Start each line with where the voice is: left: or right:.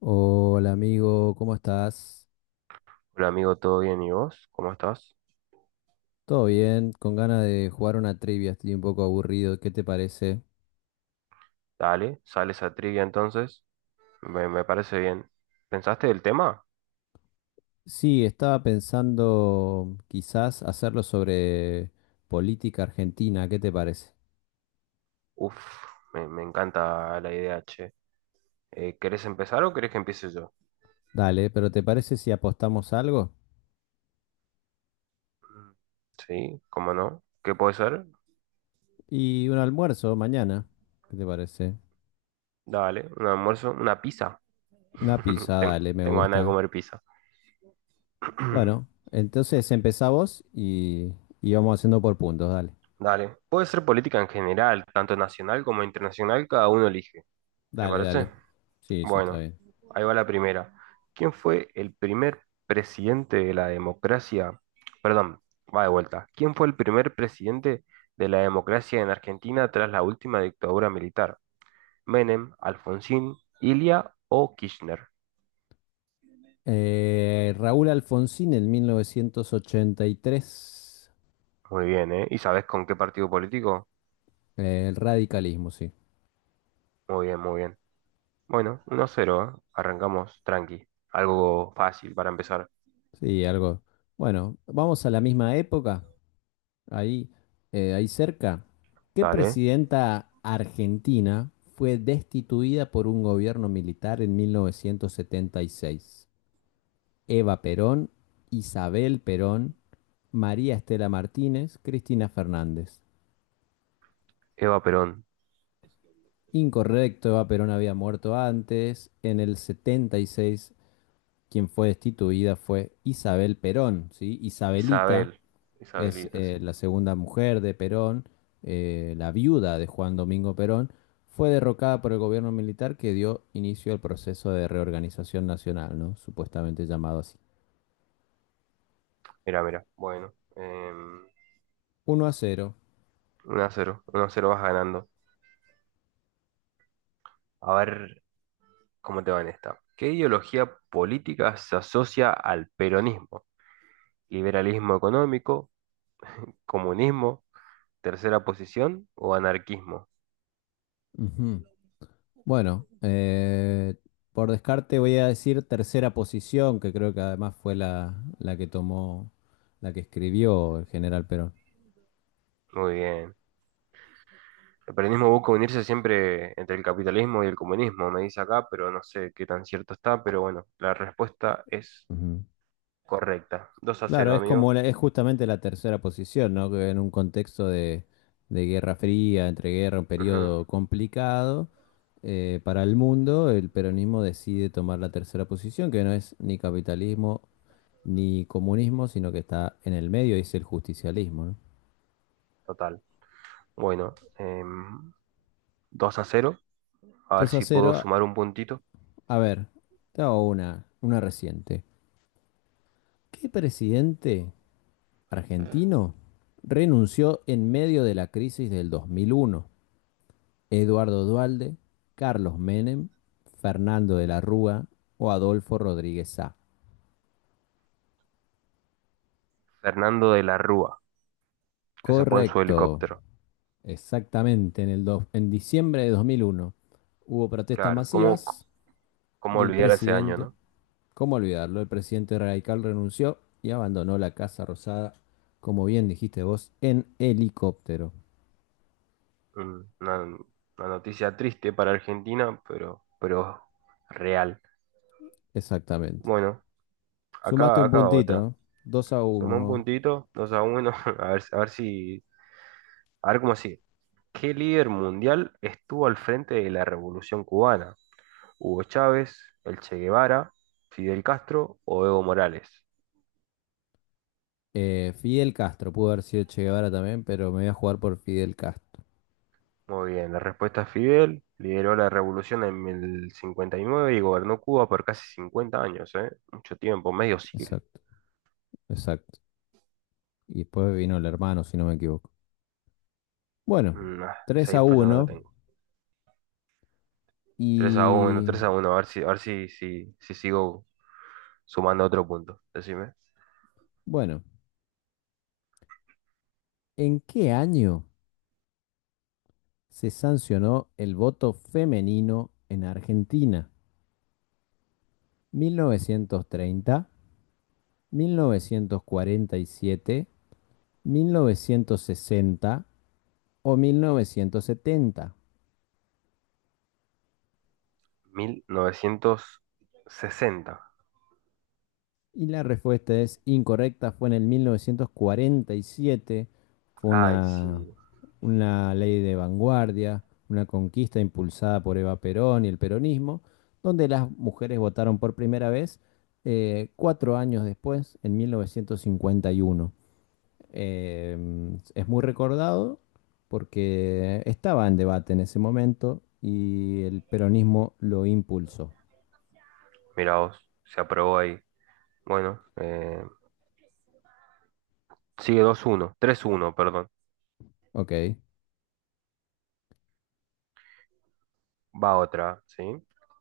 left: Hola amigo, ¿cómo estás?
right: Hola amigo, ¿todo bien? ¿Y vos? ¿Cómo estás?
left: ¿Todo bien? Con ganas de jugar una trivia, estoy un poco aburrido, ¿qué te parece?
right: Dale, sales a trivia entonces. Me parece bien. ¿Pensaste del tema?
left: Sí, estaba pensando quizás hacerlo sobre política argentina, ¿qué te parece?
right: Uf, me encanta la idea, che. ¿Querés empezar o querés que empiece yo?
left: Dale, pero ¿te parece si apostamos algo?
right: Mm. Sí, ¿cómo no? ¿Qué puede ser?
left: Y un almuerzo mañana, ¿qué te parece?
right: Dale, un almuerzo, una pizza.
left: Una pizza,
right: Ten-
left: dale, me
right: tengo ganas de
left: gusta.
right: comer pizza.
left: Bueno, entonces empezá vos y vamos haciendo por puntos, dale.
right: Dale, puede ser política en general, tanto nacional como internacional, cada uno elige. ¿Te
left: Dale,
right: parece?
left: dale. Sí, sí, está
right: Bueno,
left: bien.
right: ahí va la primera. ¿Quién fue el primer presidente de la democracia? Perdón, va de vuelta. ¿Quién fue el primer presidente de la democracia en Argentina tras la última dictadura militar? ¿Menem, Alfonsín, Ilia o Kirchner?
left: Raúl Alfonsín en 1983,
right: Muy bien, ¿eh? ¿Y sabes con qué partido político?
left: el radicalismo, sí.
right: Muy bien, muy bien. Bueno, 1 cero, ¿eh? Arrancamos tranqui. Algo fácil para empezar.
left: Sí, algo. Bueno, vamos a la misma época, ahí, ahí cerca. ¿Qué
right: Dale.
left: presidenta argentina fue destituida por un gobierno militar en 1976? Eva Perón, Isabel Perón, María Estela Martínez, Cristina Fernández.
right: Eva Perón,
left: Incorrecto, Eva Perón había muerto antes, en el 76. Quien fue destituida fue Isabel Perón, ¿sí? Isabelita
right: Isabel,
left: es
right: Isabelita, sí.
left: la segunda mujer de Perón, la viuda de Juan Domingo Perón, fue derrocada por el gobierno militar que dio inicio al proceso de reorganización nacional, ¿no? Supuestamente llamado así.
right: Mira, mira. Bueno,
left: Uno a cero.
right: uno a cero, uno a cero, vas ganando. A ver cómo te va en esta. ¿Qué ideología política se asocia al peronismo? ¿Liberalismo económico, comunismo, tercera posición o anarquismo?
left: Ujú. Bueno, por descarte voy a decir tercera posición, que creo que además fue la que tomó, la que escribió el general Perón.
right: Muy bien. El peronismo busca unirse siempre entre el capitalismo y el comunismo, me dice acá, pero no sé qué tan cierto está, pero bueno, la respuesta es
left: Ujú.
right: correcta. Dos a
left: Claro,
right: cero,
left: es como
right: amigo.
left: la- es justamente la tercera posición, ¿no? Que en un contexto de Guerra Fría, entre guerra, un
right: Ujú.
left: periodo complicado para el mundo, el peronismo decide tomar la tercera posición, que no es ni capitalismo ni comunismo, sino que está en el medio y es el justicialismo, ¿no?
right: Total. Bueno, 2 a cero. A ver
left: 2 a
right: si puedo
left: cero.
right: sumar un puntito.
left: A ver, te hago una reciente. ¿Qué presidente argentino renunció en medio de la crisis del 2001? Eduardo Duhalde, Carlos Menem, Fernando de la Rúa o Adolfo Rodríguez Sá.
right: Fernando de la Rúa. Eso fue en su
left: Correcto,
right: helicóptero,
left: exactamente, en, en diciembre de 2001 hubo protestas
right: claro. ¿Cómo,
left: masivas
right: cómo
left: y el
right: olvidar ese año,
left: presidente,
right: ¿no?
left: ¿cómo olvidarlo? El presidente radical renunció y abandonó la Casa Rosada, como bien dijiste vos, en helicóptero.
right: Una noticia triste para Argentina, pero real.
left: Exactamente.
right: Bueno,
left: Sumaste
right: acá,
left: un
right: acá va
left: puntito,
right: otra.
left: ¿eh? Dos a
right: Suma un
left: 1.
right: puntito, 2 a uno. A ver, a ver si, a ver cómo sigue. ¿Qué líder mundial estuvo al frente de la Revolución Cubana? ¿Hugo Chávez, el Che Guevara, Fidel Castro o Evo Morales?
left: Fidel Castro, pudo haber sido Che Guevara también, pero me voy a jugar por Fidel Castro.
right: Muy bien, la respuesta es Fidel. Lideró la revolución en el 59 y gobernó Cuba por casi 50 años, ¿eh? Mucho tiempo, medio siglo.
left: Exacto, exacto. Y después vino el hermano, si no me equivoco. Bueno,
right: Mm, ah, esa
left: tres a
right: info ya no la
left: uno.
right: tengo. Tres a uno,
left: Y
right: 3 a uno, a ver si, si, si sigo sumando otro punto. Decime.
left: bueno, ¿en qué año se sancionó el voto femenino en Argentina? ¿Mil novecientos treinta, mil novecientos cuarenta y siete, mil novecientos sesenta o 1970?
right: 1960.
left: Y la respuesta es incorrecta, fue en el 1947, fue
right: Ay, sí.
left: una ley de vanguardia, una conquista impulsada por Eva Perón y el peronismo, donde las mujeres votaron por primera vez cuatro años después, en 1951. Eh, es muy recordado porque estaba en debate en ese momento y el peronismo lo impulsó.
right: Mirá vos, se aprobó ahí. Bueno, sigue dos uno, tres uno, perdón.
left: Ok.
right: Va otra, ¿sí?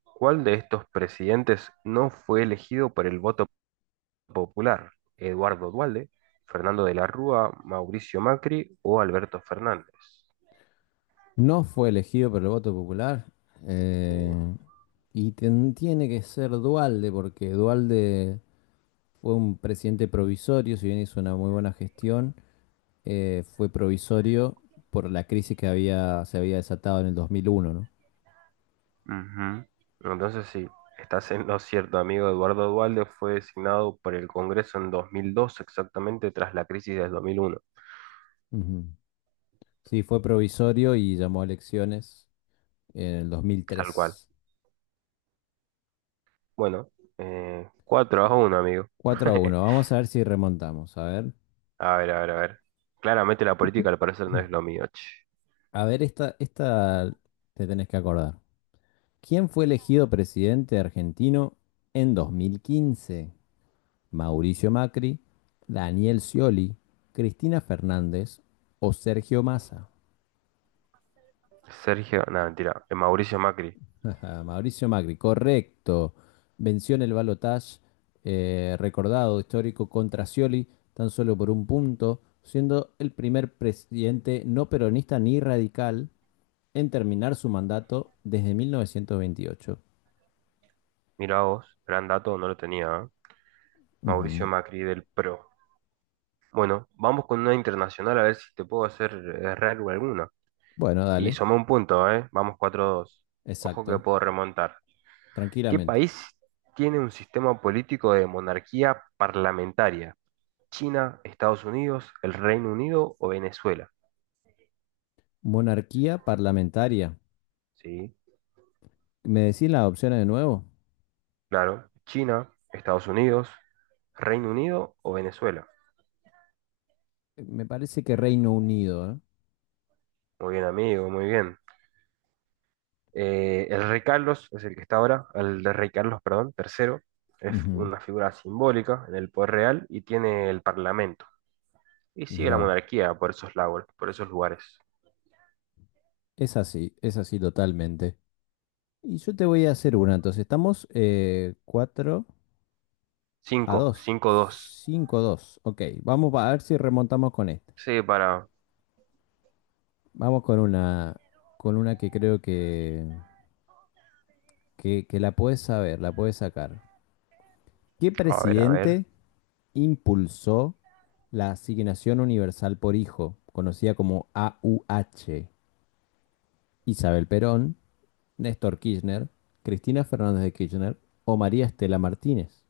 right: ¿Cuál de estos presidentes no fue elegido por el voto popular? ¿Eduardo Dualde, Fernando de la Rúa, Mauricio Macri o Alberto Fernández?
left: No fue elegido por el voto popular
right: ¿Sí?
left: eh, y ten- tiene que ser Dualde porque Dualde fue un presidente provisorio, si bien hizo una muy buena gestión, fue provisorio por la crisis que había, se había desatado en el 2001, ¿no?
right: Ujú. Entonces, sí, estás en lo cierto, amigo. Eduardo Dualde fue designado por el Congreso en 2002, exactamente tras la crisis del 2001,
left: Ujú. Sí, fue provisorio y llamó a elecciones en el
right: tal cual.
left: 2003.
right: Bueno, 4 a 1, amigo.
left: Cuatro a uno. Vamos a ver si remontamos, a ver.
right: A ver, a ver, a ver. Claramente la política al parecer no es lo mío, che.
left: A ver, esta te tenés que acordar. ¿Quién fue elegido presidente argentino en 2015? Mauricio Macri, Daniel Scioli, Cristina Fernández o Sergio Massa.
right: Sergio, nada, mentira. Mauricio Macri.
left: Mauricio Macri, correcto. Venció en el balotaje recordado histórico contra Scioli tan solo por un punto, siendo el primer presidente no peronista ni radical en terminar su mandato desde 1928.
right: Mira vos, gran dato, no lo tenía, ¿eh? Mauricio
left: Ujú.
right: Macri del PRO. Bueno, vamos con una internacional a ver si te puedo hacer errar alguna.
left: Bueno,
right: Y
left: dale,
right: soma un punto, ¿eh? Vamos 4-2. Ojo que
left: exacto,
right: puedo remontar. ¿Qué
left: tranquilamente.
right: país tiene un sistema político de monarquía parlamentaria? ¿China, Estados Unidos, el Reino Unido o Venezuela?
left: Monarquía parlamentaria.
right: Sí,
left: ¿Me decís las opciones de nuevo?
right: claro. China, Estados Unidos, Reino Unido o Venezuela.
left: Me parece que Reino Unido, ¿eh?
right: Muy bien, amigo, muy bien. El rey Carlos es el que está ahora, el de rey Carlos, perdón, tercero, es
left: Ujú.
right: una figura simbólica en el poder real y tiene el parlamento. Y sigue la
left: Mirá vos.
right: monarquía por esos lagos, por esos lugares.
left: Es así totalmente. Y yo te voy a hacer una, entonces estamos 4 a
right: Cinco,
left: 2,
right: cinco dos.
left: 5 a 2. Ok, vamos a ver si remontamos con esta.
right: Sí, para.
left: Vamos con una que creo que la puedes saber, la puedes sacar. ¿Qué
right: A ver, a ver.
left: presidente impulsó la Asignación Universal por Hijo, conocida como AUH, Isabel Perón, Néstor Kirchner, Cristina Fernández de Kirchner o María Estela Martínez?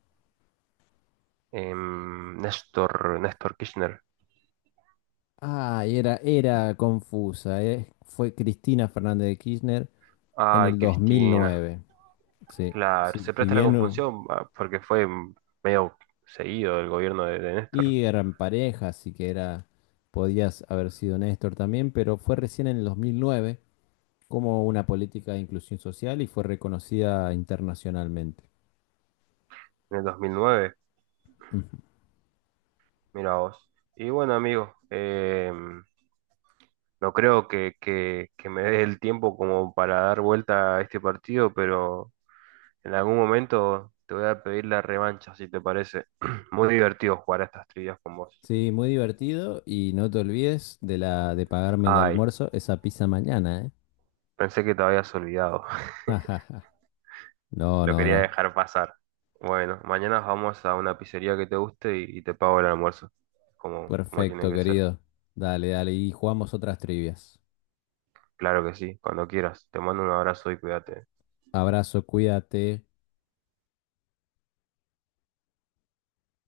right: Néstor Kirchner.
left: Ah, era confusa. Fue Cristina Fernández de Kirchner en
right: Ay,
left: el
right: Cristina.
left: 2009. Sí,
right: Claro,
left: sí,
right: se
left: si
right: presta la
left: bien...
right: confusión, ah, porque fue medio seguido el gobierno de Néstor,
left: y eran pareja, así que era... Podías haber sido Néstor también, pero fue recién en el 2009 como una política de inclusión social y fue reconocida internacionalmente.
right: en el 2009.
left: Ujú.
right: Mira vos. Y bueno, amigo, no creo que me dé el tiempo como para dar vuelta a este partido, pero en algún momento te voy a pedir la revancha, si te parece. Muy divertido jugar a estas trivias con vos.
left: Sí, muy divertido y no te olvides de la de pagarme el
right: Ay,
left: almuerzo, esa pizza mañana, ¿eh?
right: pensé que te habías olvidado.
left: No,
right: Lo
left: no,
right: quería
left: no.
right: dejar pasar. Bueno, mañana vamos a una pizzería que te guste y te pago el almuerzo, como, como tiene
left: Perfecto,
right: que ser.
left: querido. Dale, dale y jugamos otras trivias.
right: Claro que sí, cuando quieras. Te mando un abrazo y cuídate.
left: Abrazo, cuídate.